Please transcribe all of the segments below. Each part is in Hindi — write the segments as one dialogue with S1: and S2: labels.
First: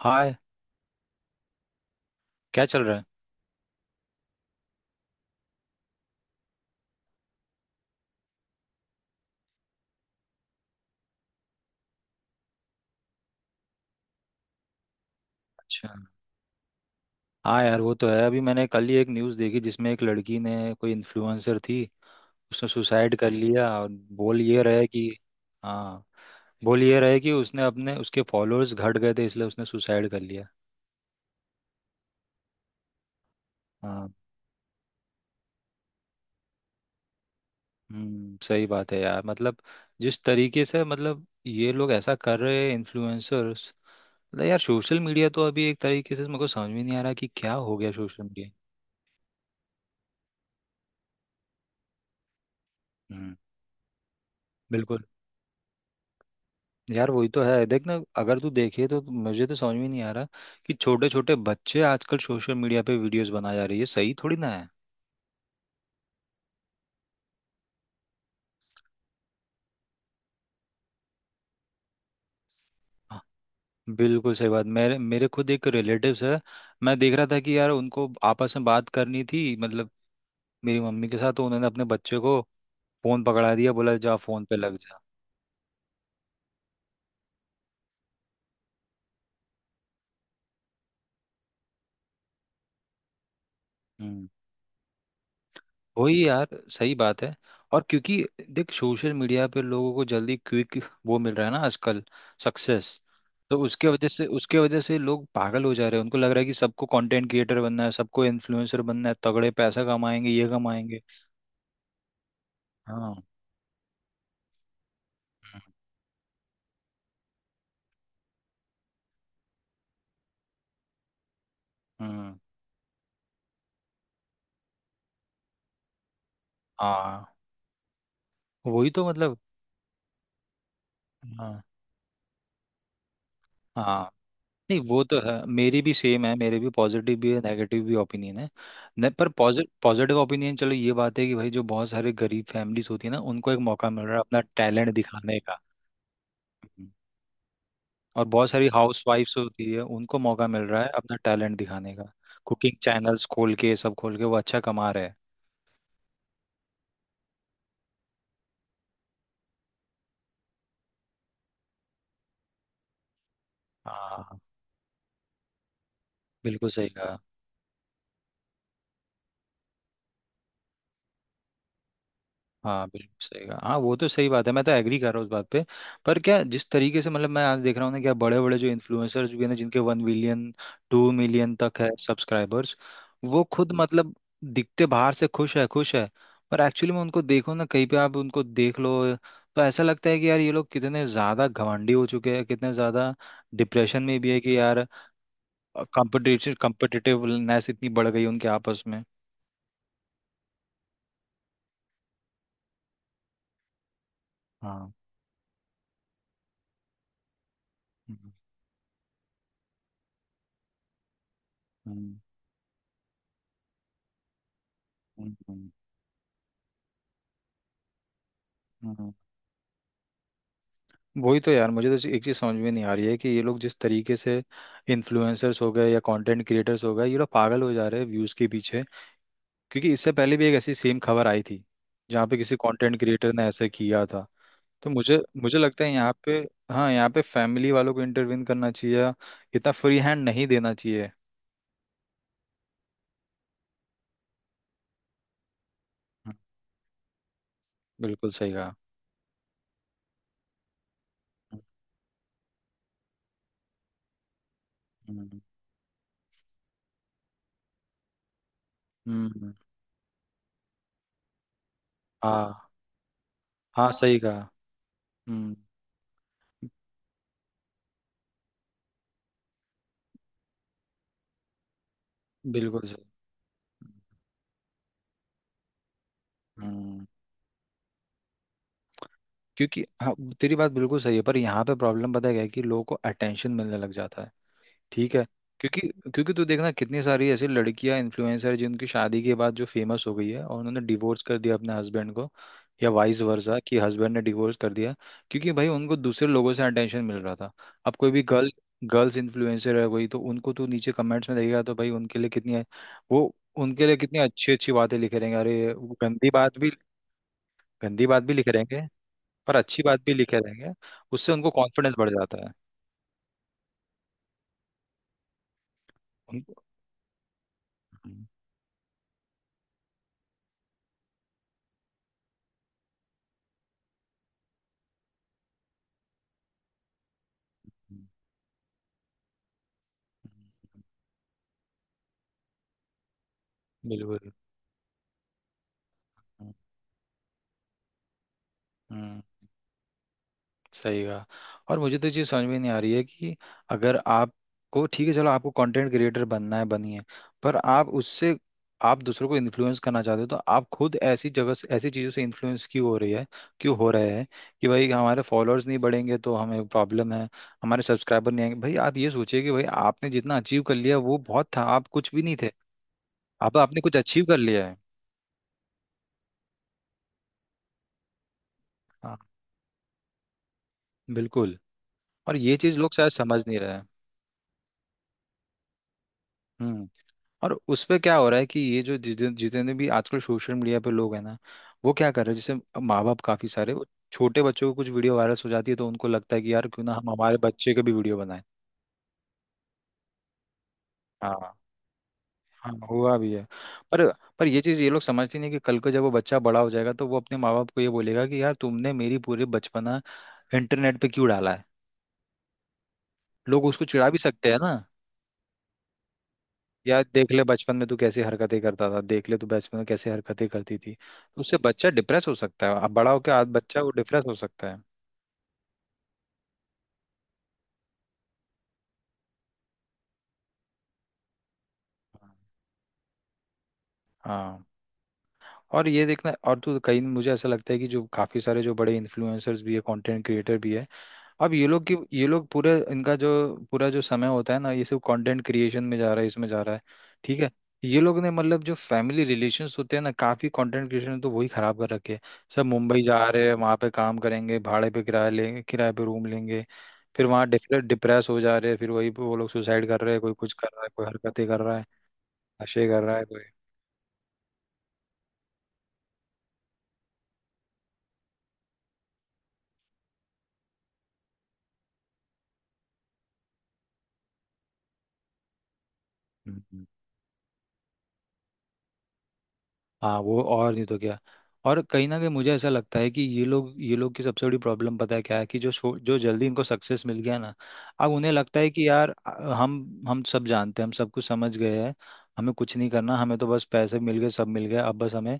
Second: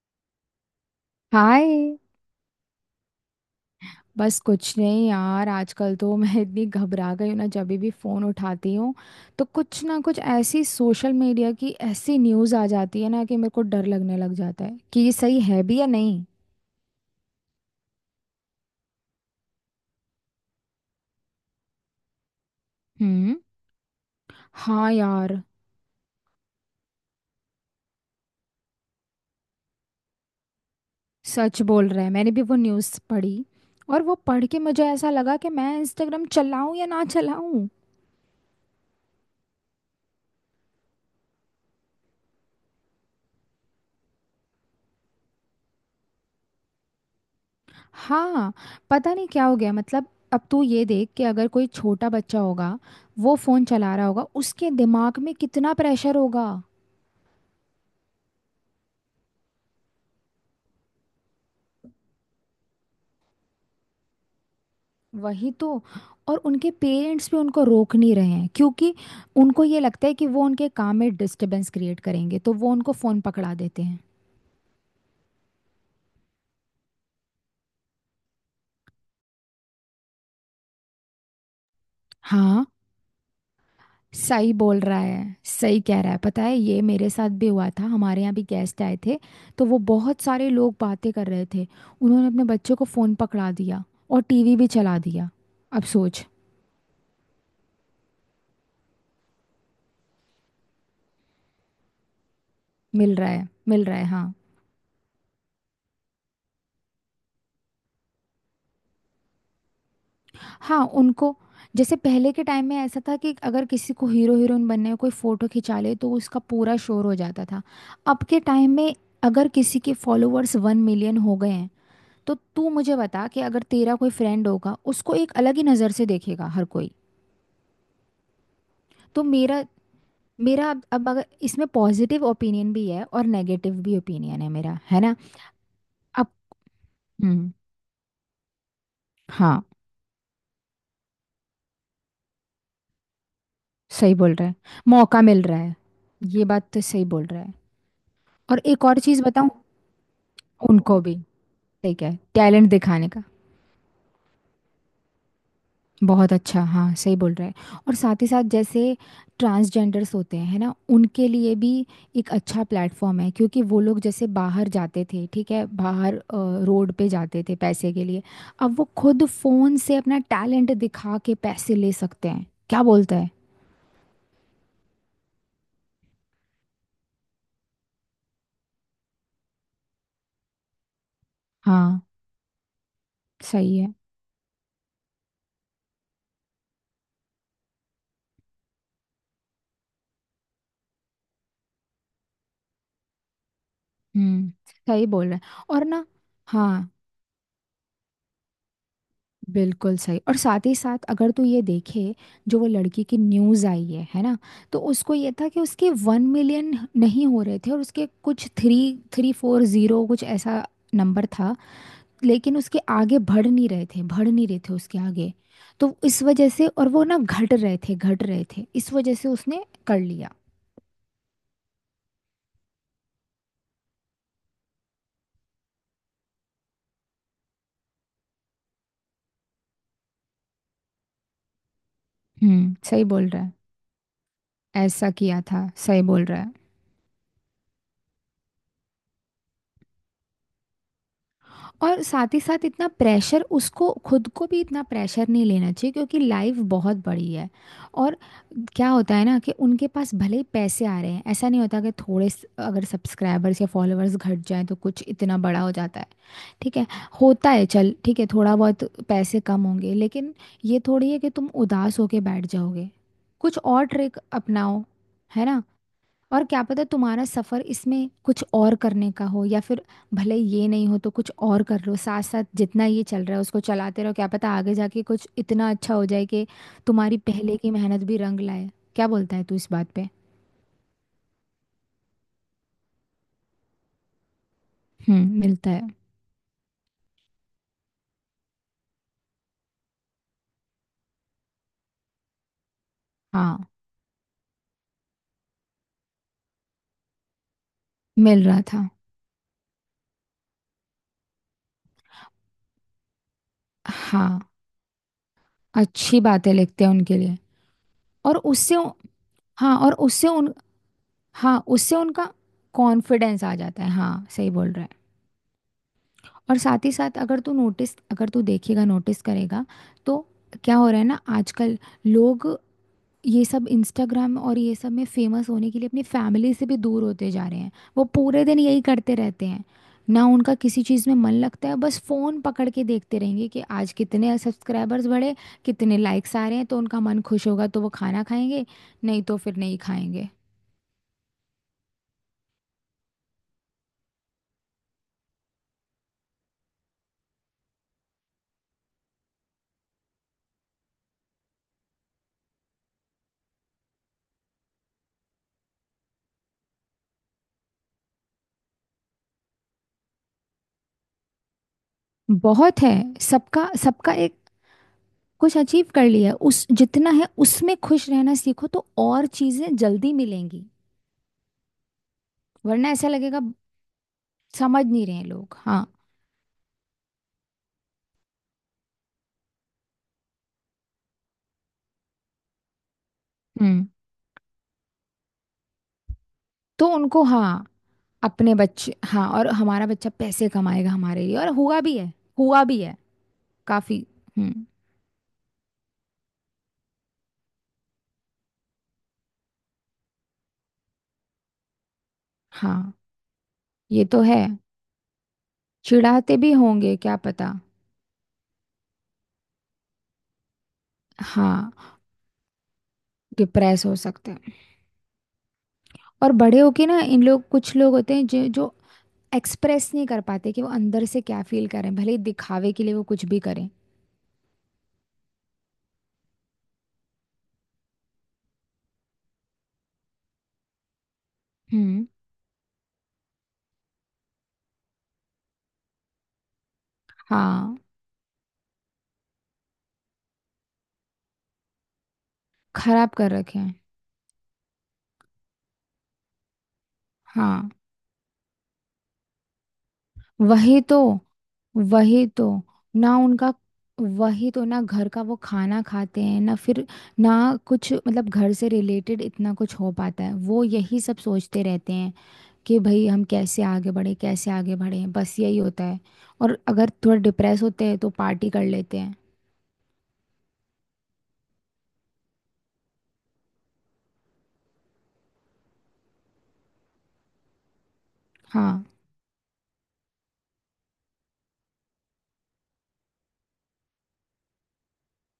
S1: हाय।
S2: हाय।
S1: क्या चल रहा है?
S2: बस कुछ नहीं यार, आजकल तो मैं इतनी घबरा गई हूँ ना, जब भी फ़ोन उठाती हूँ तो कुछ ना कुछ ऐसी सोशल मीडिया की ऐसी न्यूज़ आ जाती है ना, कि मेरे को डर लगने लग जाता है कि ये सही है भी या
S1: अच्छा।
S2: नहीं।
S1: हाँ यार वो तो है। अभी मैंने कल ही एक न्यूज़ देखी जिसमें एक लड़की, ने कोई इन्फ्लुएंसर थी, उसने सुसाइड कर
S2: हम्म।
S1: लिया। और बोल ये रहा है
S2: हाँ
S1: कि,
S2: यार,
S1: हाँ, बोल ये रहा है कि उसने अपने उसके फॉलोअर्स घट गए थे इसलिए उसने सुसाइड कर लिया।
S2: सच बोल रहा है, मैंने भी वो न्यूज़ पढ़ी। और
S1: हाँ।
S2: वो पढ़ के मुझे ऐसा लगा कि मैं इंस्टाग्राम चलाऊँ या ना चलाऊँ।
S1: सही बात है यार। मतलब जिस तरीके से, मतलब ये लोग ऐसा कर रहे हैं इन्फ्लुएंसर्स। मतलब यार सोशल मीडिया तो अभी एक तरीके से मेरे को समझ में नहीं आ रहा कि क्या हो गया सोशल मीडिया।
S2: हाँ, पता नहीं क्या हो गया, मतलब अब तू ये देख, कि अगर कोई छोटा बच्चा होगा, वो
S1: हम्म।
S2: फोन चला रहा होगा, उसके
S1: बिल्कुल।
S2: दिमाग में कितना प्रेशर होगा।
S1: यार वही तो है, देख ना। अगर तू देखे तो मुझे तो समझ में नहीं आ रहा कि छोटे छोटे बच्चे आजकल सोशल मीडिया पे वीडियोस बना जा रही है। सही थोड़ी ना है।
S2: वही तो। और उनके पेरेंट्स भी उनको रोक नहीं रहे हैं, क्योंकि उनको ये लगता है कि वो उनके काम में डिस्टरबेंस क्रिएट करेंगे, तो वो उनको
S1: हाँ।
S2: फोन पकड़ा देते हैं।
S1: बिल्कुल सही बात। मेरे मेरे खुद एक रिलेटिव्स है। मैं देख रहा था कि यार उनको आपस में बात करनी थी, मतलब मेरी मम्मी के साथ, तो उन्होंने अपने बच्चे को
S2: हाँ
S1: फोन पकड़ा दिया, बोला जा फोन
S2: सही
S1: पे लग
S2: बोल रहा
S1: जा।
S2: है, सही कह रहा है, पता है, ये मेरे साथ भी हुआ था, हमारे यहाँ भी गेस्ट आए थे। तो वो बहुत सारे लोग बातें कर रहे थे, उन्होंने अपने बच्चों को फ़ोन पकड़ा दिया और
S1: हम्म।
S2: टीवी भी चला दिया। अब सोच।
S1: वही यार सही बात है। और क्योंकि देख सोशल मीडिया पे लोगों को जल्दी, क्विक वो मिल रहा है ना आजकल, सक्सेस।
S2: मिल रहा है,
S1: तो
S2: मिल
S1: उसके
S2: रहा है,
S1: वजह से
S2: हाँ।
S1: उसके वजह से लोग पागल हो जा रहे हैं। उनको लग रहा है कि सबको कंटेंट क्रिएटर बनना है, सबको इन्फ्लुएंसर बनना है, तगड़े पैसा कमाएंगे ये
S2: हाँ
S1: कमाएंगे।
S2: उनको, जैसे पहले के टाइम में ऐसा
S1: हाँ।
S2: था कि अगर किसी को हीरो हीरोइन बनने में कोई फ़ोटो
S1: हम्म।
S2: खिंचा ले तो उसका पूरा शोर हो जाता था। अब के टाइम में अगर किसी के फॉलोअर्स 1 million हो गए हैं, तो
S1: हम्म।
S2: तू मुझे बता, कि अगर तेरा कोई फ्रेंड होगा, उसको एक अलग ही नज़र से देखेगा हर कोई।
S1: हाँ वही तो
S2: तो
S1: मतलब।
S2: मेरा मेरा अब अगर
S1: हाँ।
S2: इसमें पॉजिटिव ओपिनियन भी है और नेगेटिव भी
S1: हाँ।
S2: ओपिनियन है, मेरा
S1: नहीं
S2: है
S1: वो
S2: ना।
S1: तो है, मेरी भी सेम
S2: अब
S1: है, मेरे भी पॉजिटिव भी है,
S2: हम्म।
S1: नेगेटिव भी ओपिनियन है। न, पर
S2: हाँ
S1: पॉजिटिव ओपिनियन चलो ये बात है कि भाई जो बहुत सारे गरीब फैमिलीज होती है ना, उनको एक मौका मिल रहा
S2: सही
S1: है
S2: बोल
S1: अपना
S2: रहा है,
S1: टैलेंट
S2: मौका
S1: दिखाने
S2: मिल रहा
S1: का।
S2: है, ये बात तो
S1: हम्म।
S2: सही बोल रहा है।
S1: और बहुत
S2: और
S1: सारी
S2: एक और
S1: हाउस
S2: चीज़
S1: वाइफ्स
S2: बताऊँ,
S1: होती है, उनको मौका मिल रहा है
S2: उनको भी
S1: अपना टैलेंट दिखाने
S2: ठीक
S1: का।
S2: है टैलेंट
S1: कुकिंग
S2: दिखाने का।
S1: चैनल्स खोल के, सब खोल के वो अच्छा कमा रहे हैं।
S2: बहुत अच्छा, हाँ, सही बोल रहे हैं, और साथ ही साथ जैसे ट्रांसजेंडर्स होते हैं है ना, उनके लिए भी एक अच्छा प्लेटफॉर्म है, क्योंकि वो लोग जैसे
S1: हाँ
S2: बाहर जाते थे, ठीक है,
S1: बिल्कुल सही
S2: रोड पे
S1: कहा।
S2: जाते थे पैसे के लिए। अब वो खुद फोन से अपना टैलेंट दिखा के पैसे ले सकते हैं, क्या
S1: हाँ
S2: बोलते
S1: बिल्कुल
S2: हैं।
S1: सही कहा। हाँ वो तो सही बात है, मैं तो एग्री कर रहा हूँ उस बात पे। पर क्या जिस तरीके से, मतलब मैं आज देख रहा हूँ ना, क्या बड़े बड़े जो इन्फ्लुएंसर्स भी हैं ना जिनके 1 मिलियन 2 मिलियन तक है
S2: हाँ
S1: सब्सक्राइबर्स, वो खुद
S2: सही है।
S1: मतलब दिखते बाहर से खुश है, खुश है। पर एक्चुअली में उनको देखो ना, कहीं पे आप उनको देख लो, तो ऐसा लगता है कि यार ये लोग कितने ज़्यादा घमंडी हो चुके हैं, कितने ज़्यादा डिप्रेशन में भी है
S2: हम्म
S1: कि यार,
S2: सही बोल रहे हैं। और ना।
S1: कॉम्पिटिटिव
S2: हाँ
S1: कॉम्पिटिटिवनेस इतनी बढ़ गई उनके आपस में।
S2: बिल्कुल सही। और साथ ही साथ अगर तू ये देखे, जो वो लड़की की न्यूज़ आई है ना, तो
S1: हाँ।
S2: उसको ये था कि उसके 1 million नहीं हो रहे थे, और उसके
S1: हम्म।
S2: कुछ थ्री थ्री फोर जीरो कुछ ऐसा नंबर था।
S1: हम्म।
S2: लेकिन उसके आगे बढ़ नहीं रहे थे, बढ़ नहीं रहे थे उसके आगे।
S1: हम्म।
S2: तो इस वजह से, और वो ना घट रहे थे, घट रहे थे, इस
S1: हम्म,
S2: वजह से उसने कर लिया।
S1: वही तो यार। मुझे तो एक चीज़ समझ में नहीं आ रही है कि ये लोग जिस तरीके से इन्फ्लुएंसर्स हो गए या कंटेंट क्रिएटर्स हो गए, ये लोग पागल हो जा रहे हैं व्यूज़ के पीछे। क्योंकि इससे पहले भी एक ऐसी सेम खबर आई थी जहाँ पे किसी कंटेंट
S2: सही बोल
S1: क्रिएटर
S2: रहा
S1: ने
S2: है,
S1: ऐसा किया था। तो
S2: ऐसा
S1: मुझे
S2: किया
S1: मुझे
S2: था,
S1: लगता है
S2: सही
S1: यहाँ
S2: बोल
S1: पे,
S2: रहा है।
S1: हाँ यहाँ पे फैमिली वालों को इंटरवीन करना चाहिए, इतना फ्री हैंड नहीं देना चाहिए।
S2: और साथ ही साथ इतना प्रेशर, उसको खुद को भी इतना प्रेशर नहीं लेना चाहिए, क्योंकि
S1: हम्म,
S2: लाइफ बहुत बड़ी है। और
S1: बिल्कुल सही कहा।
S2: क्या होता है ना, कि उनके पास भले ही पैसे आ रहे हैं, ऐसा नहीं होता कि अगर सब्सक्राइबर्स या फॉलोअर्स घट जाएं तो कुछ इतना
S1: हम्म।
S2: बड़ा हो जाता है। ठीक है, होता है, चल ठीक है, थोड़ा बहुत पैसे
S1: हम्म।
S2: कम होंगे, लेकिन ये थोड़ी है कि तुम उदास होके बैठ
S1: हाँ।
S2: जाओगे। कुछ और
S1: हाँ
S2: ट्रिक
S1: सही कहा।
S2: अपनाओ, है
S1: हम्म।
S2: ना। और क्या पता तुम्हारा सफर इसमें कुछ और करने का हो, या फिर भले ये नहीं हो तो कुछ और कर लो, साथ साथ जितना
S1: बिल्कुल
S2: ये
S1: सही।
S2: चल रहा है उसको चलाते रहो। क्या पता आगे जाके कुछ इतना अच्छा हो जाए कि
S1: हम्म।
S2: तुम्हारी पहले की मेहनत भी रंग लाए। क्या बोलता है तू इस
S1: क्योंकि,
S2: बात पे।
S1: हाँ, तेरी बात बिल्कुल सही है पर यहाँ पे प्रॉब्लम पता है क्या है, कि लोगों को अटेंशन मिलने लग जाता है, ठीक है।
S2: मिलता
S1: क्योंकि
S2: है।
S1: क्योंकि तू देखना कितनी सारी ऐसी लड़कियां इन्फ्लुएंसर, जिनकी शादी के बाद जो फेमस हो गई है और उन्होंने डिवोर्स कर दिया अपने हस्बैंड को, या वाइस वर्सा
S2: हाँ
S1: कि हस्बैंड ने डिवोर्स कर दिया। क्योंकि भाई उनको दूसरे लोगों से अटेंशन मिल रहा था। अब कोई भी
S2: मिल
S1: गर्ल,
S2: रहा था।
S1: गर्ल्स इन्फ्लुएंसर है कोई, तो उनको तू नीचे कमेंट्स में देखेगा तो भाई वो उनके लिए कितनी
S2: हाँ
S1: अच्छी अच्छी बातें लिखे रहेंगे। अरे वो
S2: अच्छी
S1: गंदी
S2: बातें
S1: बात भी
S2: लिखते हैं उनके लिए।
S1: गंदी बात भी
S2: और
S1: लिखे रहेंगे, पर
S2: हाँ
S1: अच्छी
S2: और
S1: बात भी
S2: उससे
S1: लिखे
S2: उन,
S1: रहेंगे। उससे उनको
S2: हाँ
S1: कॉन्फिडेंस
S2: उससे
S1: बढ़
S2: उनका
S1: जाता है।
S2: कॉन्फिडेंस आ जाता है, हाँ सही बोल रहा है। और
S1: उनको।
S2: साथ ही साथ अगर तू नोटिस,
S1: हम्म।
S2: अगर तू देखेगा नोटिस करेगा, तो क्या हो रहा है ना आजकल, लोग ये सब इंस्टाग्राम और ये सब में फेमस होने के लिए अपनी फैमिली से भी दूर होते जा रहे हैं। वो
S1: हम्म।
S2: पूरे दिन यही करते रहते हैं, ना उनका
S1: हम्म।
S2: किसी चीज़ में मन लगता है, बस फ़ोन पकड़ के देखते रहेंगे कि आज
S1: बिल्कुल।
S2: कितने सब्सक्राइबर्स बढ़े, कितने लाइक्स आ
S1: हम्म।
S2: रहे हैं। तो उनका मन खुश होगा तो वो खाना खाएंगे,
S1: हम्म।
S2: नहीं तो फिर नहीं खाएंगे।
S1: सही कहा। और मुझे तो ये चीज़ समझ में नहीं आ रही है कि अगर आपको, ठीक है चलो, आपको कंटेंट क्रिएटर बनना है बनिए। पर आप उससे, आप दूसरों को इन्फ्लुएंस करना चाहते हो तो आप खुद ऐसी जगह से, ऐसी चीज़ों से इन्फ्लुएंस क्यों हो रही है, क्यों हो रहे हैं कि भाई हमारे फॉलोअर्स नहीं बढ़ेंगे तो हमें प्रॉब्लम है, हमारे सब्सक्राइबर नहीं आएंगे। भाई आप ये सोचिए कि भाई आपने जितना अचीव कर लिया वो बहुत था, आप कुछ भी नहीं थे,
S2: बहुत है,
S1: अब
S2: सबका
S1: आपने कुछ
S2: सबका
S1: अचीव
S2: एक।
S1: कर लिया है।
S2: कुछ अचीव कर लिया है, उस जितना है उसमें खुश रहना सीखो तो
S1: हाँ
S2: और चीजें जल्दी मिलेंगी।
S1: बिल्कुल। और ये चीज
S2: वरना
S1: लोग
S2: ऐसा
S1: शायद
S2: लगेगा,
S1: समझ नहीं रहे हैं।
S2: समझ नहीं रहे हैं लोग, हाँ।
S1: हम्म। और उस पे क्या हो रहा है कि ये जो जितने जितने भी आजकल सोशल मीडिया पे लोग हैं ना, वो क्या कर रहे हैं, जैसे माँ बाप काफी सारे, वो
S2: हम्म।
S1: छोटे बच्चों को कुछ वीडियो वायरल हो जाती है तो उनको लगता है कि यार क्यों
S2: तो
S1: ना हम
S2: उनको,
S1: हमारे
S2: हाँ
S1: बच्चे के भी वीडियो बनाएं।
S2: अपने बच्चे, हाँ और हमारा बच्चा पैसे कमाएगा हमारे लिए। और
S1: हाँ।
S2: हुआ भी है, हुआ
S1: हाँ
S2: भी है
S1: हुआ भी है। पर
S2: काफी।
S1: पर ये
S2: हम्म।
S1: चीज़ ये लोग समझते नहीं कि कल को जब वो बच्चा बड़ा हो जाएगा तो वो अपने माँ बाप को ये बोलेगा कि यार तुमने मेरी पूरे बचपना इंटरनेट पे क्यों डाला है।
S2: हाँ
S1: लोग उसको
S2: ये
S1: चिढ़ा भी
S2: तो है,
S1: सकते हैं ना।
S2: चिढ़ाते भी होंगे
S1: यार
S2: क्या
S1: देख ले
S2: पता।
S1: बचपन में तू कैसी हरकतें करता था, देख ले तू बचपन में कैसी हरकतें करती थी, तो उससे
S2: हाँ
S1: बच्चा डिप्रेस हो सकता है, अब बड़ा होकर आज बच्चा
S2: डिप्रेस
S1: वो
S2: हो
S1: डिप्रेस
S2: सकते
S1: हो
S2: हैं।
S1: सकता है।
S2: और बड़े होके ना, इन लोग कुछ लोग होते हैं जो जो एक्सप्रेस नहीं कर पाते कि वो अंदर से क्या फील करें, भले ही दिखावे के लिए वो कुछ भी करें।
S1: हाँ। और ये देखना, और तो कहीं मुझे ऐसा लगता है कि जो काफी सारे जो बड़े इन्फ्लुएंसर्स भी है, कंटेंट क्रिएटर भी है, अब ये लोग की
S2: हम्म।
S1: ये लोग पूरे इनका जो पूरा जो समय होता है ना ये सब कंटेंट क्रिएशन में जा रहा है, इसमें जा रहा है, ठीक है।
S2: हाँ
S1: ये लोग ने मतलब जो फैमिली रिलेशंस होते हैं ना, काफी कंटेंट क्रिएशन तो वही खराब कर रखे हैं। सब मुंबई
S2: खराब
S1: जा
S2: कर
S1: रहे हैं,
S2: रखे हैं।
S1: वहां पे काम करेंगे, भाड़े पे किराया लेंगे, किराए पे रूम लेंगे, फिर वहां
S2: हाँ।
S1: डिप्रेस हो जा रहे हैं, फिर वही पे वो लोग सुसाइड कर रहे हैं, कोई कुछ कर
S2: वही
S1: रहा है,
S2: तो,
S1: कोई हरकतें कर रहा है,
S2: वही तो,
S1: नशे कर
S2: ना
S1: रहा है कोई।
S2: उनका, वही तो ना घर का वो खाना खाते हैं ना, फिर ना, कुछ मतलब घर से रिलेटेड इतना कुछ हो पाता है, वो यही सब सोचते रहते हैं कि भाई हम कैसे आगे बढ़े, कैसे आगे बढ़े, बस यही होता है। और
S1: हम्म।
S2: अगर थोड़ा डिप्रेस होते हैं तो पार्टी कर लेते हैं।
S1: हाँ वो, और नहीं तो क्या। और कहीं ना कहीं मुझे ऐसा लगता है कि ये लोग की सबसे बड़ी प्रॉब्लम पता है क्या है, कि जो जल्दी इनको सक्सेस मिल गया ना, अब उन्हें लगता है
S2: हाँ
S1: कि यार हम सब जानते हैं, हम सब कुछ समझ गए हैं, हमें कुछ नहीं करना, हमें तो बस पैसे मिल गए, सब मिल गए, अब बस हमें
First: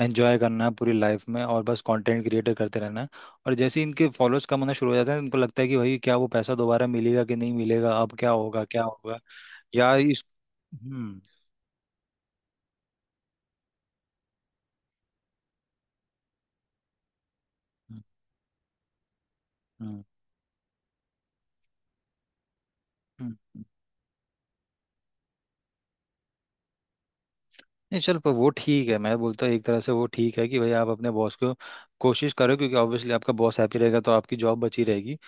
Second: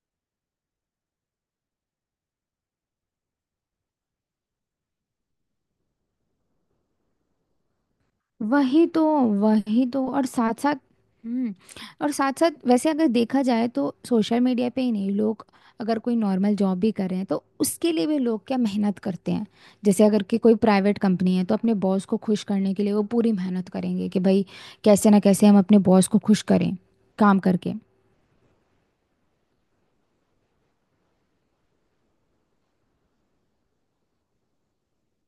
S1: एंजॉय करना है पूरी लाइफ में, और बस कंटेंट क्रिएटर करते रहना है। और जैसे ही इनके फॉलोअर्स कम होना शुरू हो जाते हैं, इनको लगता है कि भाई क्या वो पैसा दोबारा मिलेगा कि नहीं मिलेगा, अब क्या होगा, क्या
S2: वही तो,
S1: होगा।
S2: वही
S1: यार
S2: तो,
S1: इस
S2: और साथ साथ।
S1: हम्म।
S2: हम्म। और साथ साथ वैसे अगर देखा जाए तो सोशल मीडिया पे ही नहीं, लोग अगर कोई नॉर्मल जॉब भी कर रहे हैं तो उसके
S1: हम्म।
S2: लिए भी लोग क्या मेहनत करते हैं।
S1: हम्म।
S2: जैसे अगर कि कोई प्राइवेट कंपनी है, तो अपने बॉस को खुश करने के लिए वो पूरी
S1: हम्म,
S2: मेहनत करेंगे कि भाई कैसे ना कैसे हम अपने बॉस को खुश करें, काम करके।
S1: नहीं चल, पर वो ठीक है, मैं बोलता हूँ एक तरह से वो ठीक है कि भाई आप अपने बॉस को कोशिश करो, क्योंकि ऑब्वियसली आपका बॉस हैप्पी रहेगा तो आपकी जॉब बची रहेगी।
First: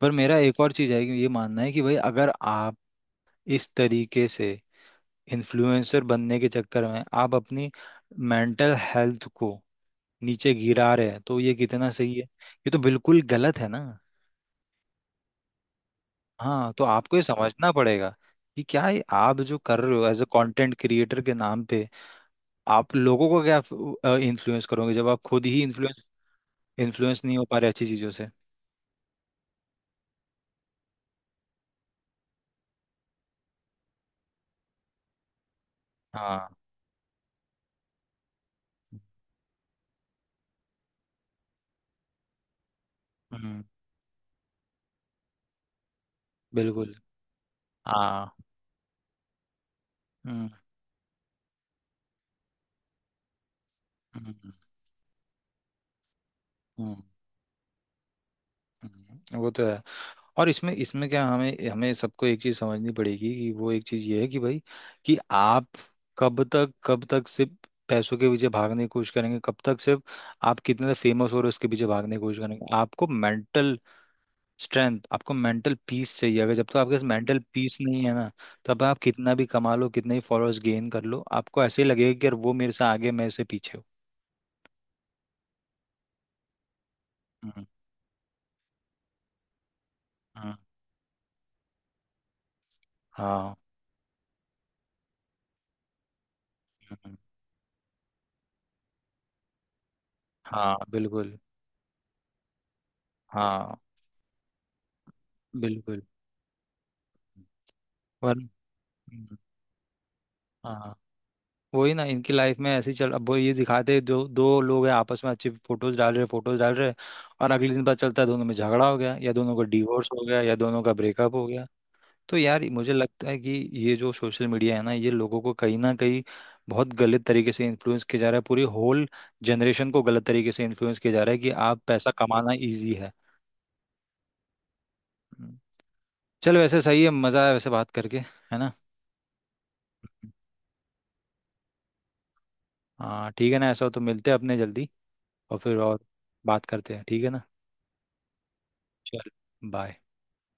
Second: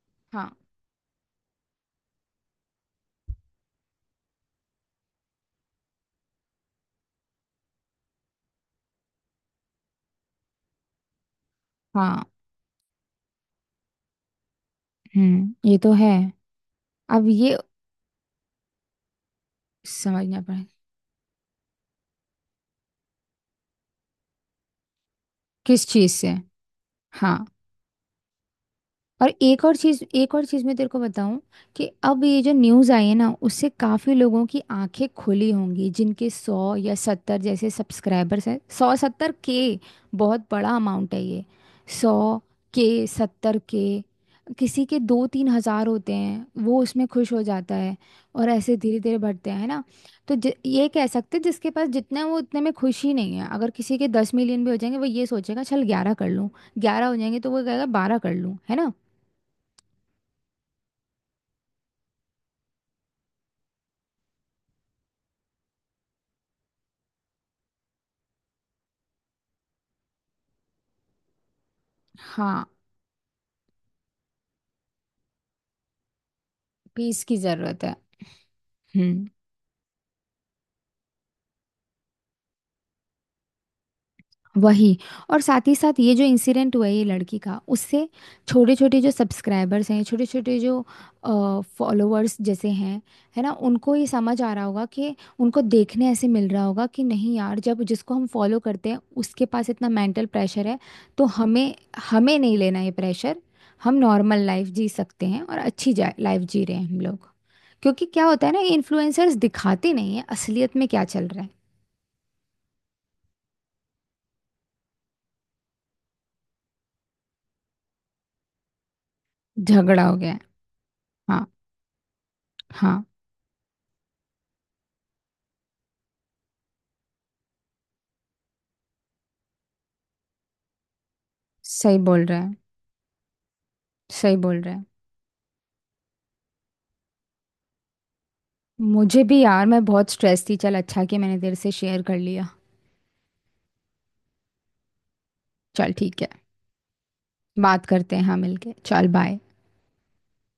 S1: पर मेरा
S2: हाँ।
S1: एक और चीज़ है, कि ये मानना है कि भाई अगर आप इस तरीके से इन्फ्लुएंसर बनने के चक्कर में आप अपनी मेंटल हेल्थ को नीचे गिरा रहे हैं तो ये कितना सही है,
S2: हाँ
S1: ये तो बिल्कुल गलत है ना।
S2: ये तो है।
S1: हाँ तो आपको ये
S2: अब ये
S1: समझना पड़ेगा कि क्या ये आप जो कर रहे हो एज अ
S2: समझना पड़े,
S1: कंटेंट क्रिएटर के नाम पे, आप लोगों को क्या इन्फ्लुएंस करोगे जब आप खुद ही
S2: किस
S1: इन्फ्लुएंस
S2: चीज़ से।
S1: इन्फ्लुएंस
S2: हाँ।
S1: नहीं हो पा रहे अच्छी चीज़ों से।
S2: और एक और चीज, एक और चीज मैं तेरे को बताऊं, कि अब ये जो न्यूज आई है ना, उससे काफी लोगों की आंखें खुली होंगी, जिनके
S1: हाँ।
S2: 100 या 70 जैसे सब्सक्राइबर्स हैं, 100-70 के। बहुत बड़ा अमाउंट है ये, 100 के, 70
S1: हम्म।
S2: के। किसी के 2-3 हज़ार होते हैं, वो
S1: बिल्कुल।
S2: उसमें खुश हो जाता है।
S1: हाँ।
S2: और ऐसे धीरे धीरे बढ़ते हैं, है ना। तो
S1: हम्म।
S2: ये कह सकते हैं, जिसके पास जितना है वो उतने में खुश ही नहीं है। अगर किसी के
S1: हम्म।
S2: 10 million भी हो जाएंगे, वो ये सोचेगा चल 11 कर लूँ,
S1: हम्म।
S2: 11 हो जाएंगे तो वो कहेगा 12 कर लूँ, है ना।
S1: हम्म। वो तो है। और इसमें इसमें क्या, हमें हमें सबको एक चीज़ समझनी पड़ेगी कि वो एक चीज़ ये है कि भाई, कि आप कब तक सिर्फ पैसों के पीछे भागने की कोशिश करेंगे, कब तक सिर्फ आप कितने फेमस हो रहे हो उसके पीछे भागने की कोशिश
S2: हाँ
S1: करेंगे। आपको मेंटल स्ट्रेंथ, आपको मेंटल पीस चाहिए। अगर, जब तक आपके पास
S2: पीस की
S1: मेंटल पीस
S2: जरूरत है।
S1: नहीं है ना, तब आप
S2: हम्म।
S1: कितना भी कमा लो, कितने ही फॉलोअर्स गेन कर लो, आपको ऐसे ही लगेगा कि यार वो मेरे से आगे, मैं इससे पीछे हूँ।
S2: वही, और साथ ही साथ ये जो इंसिडेंट हुआ है ये लड़की का,
S1: हम्म।
S2: उससे छोटे छोटे जो सब्सक्राइबर्स हैं, छोटे
S1: हम्म।
S2: छोटे जो फॉलोअर्स जैसे हैं, है ना,
S1: हाँ।
S2: उनको ये समझ आ रहा होगा कि उनको देखने ऐसे मिल रहा होगा कि
S1: हम्म।
S2: नहीं यार, जब जिसको हम फॉलो करते हैं उसके पास इतना मेंटल प्रेशर
S1: हाँ
S2: है, तो
S1: बिल्कुल।
S2: हमें हमें नहीं लेना ये प्रेशर।
S1: हाँ
S2: हम नॉर्मल लाइफ जी सकते हैं और अच्छी
S1: बिल्कुल।
S2: लाइफ जी रहे हैं हम लोग। क्योंकि क्या होता
S1: वन
S2: है ना, ये इन्फ्लुएंसर्स
S1: हम्म।
S2: दिखाते नहीं है असलियत में
S1: हाँ
S2: क्या चल रहा है।
S1: वही ना, इनकी लाइफ में ऐसे ही चल। अब वो ये दिखाते हैं, जो दो लोग हैं आपस में, अच्छी फोटोज डाल रहे, और अगले दिन पता चलता है दोनों में झगड़ा हो गया, या दोनों का
S2: झगड़ा
S1: डिवोर्स
S2: हो
S1: हो
S2: गया है।
S1: गया, या दोनों का ब्रेकअप हो
S2: हाँ।
S1: गया। तो यार मुझे
S2: हाँ
S1: लगता है कि ये जो सोशल मीडिया है ना, ये लोगों को कहीं ना कहीं बहुत गलत तरीके से इन्फ्लुएंस किया जा रहा है, पूरी होल जनरेशन को गलत तरीके से इन्फ्लुएंस किया जा रहा है कि आप
S2: सही
S1: पैसा
S2: बोल रहा
S1: कमाना
S2: है,
S1: इजी है।
S2: सही बोल रहा है।
S1: हम्म। चल वैसे सही है, मज़ा आया वैसे बात करके, है ना।
S2: मुझे भी यार, मैं बहुत स्ट्रेस थी, चल अच्छा कि मैंने तेरे से शेयर कर लिया।
S1: हाँ ठीक है ना, ऐसा हो तो मिलते हैं अपने जल्दी, और फिर
S2: चल
S1: और
S2: ठीक है,
S1: बात करते हैं, ठीक है ना।
S2: बात करते हैं हाँ, मिलके चल
S1: चल।
S2: बाय।
S1: बाय।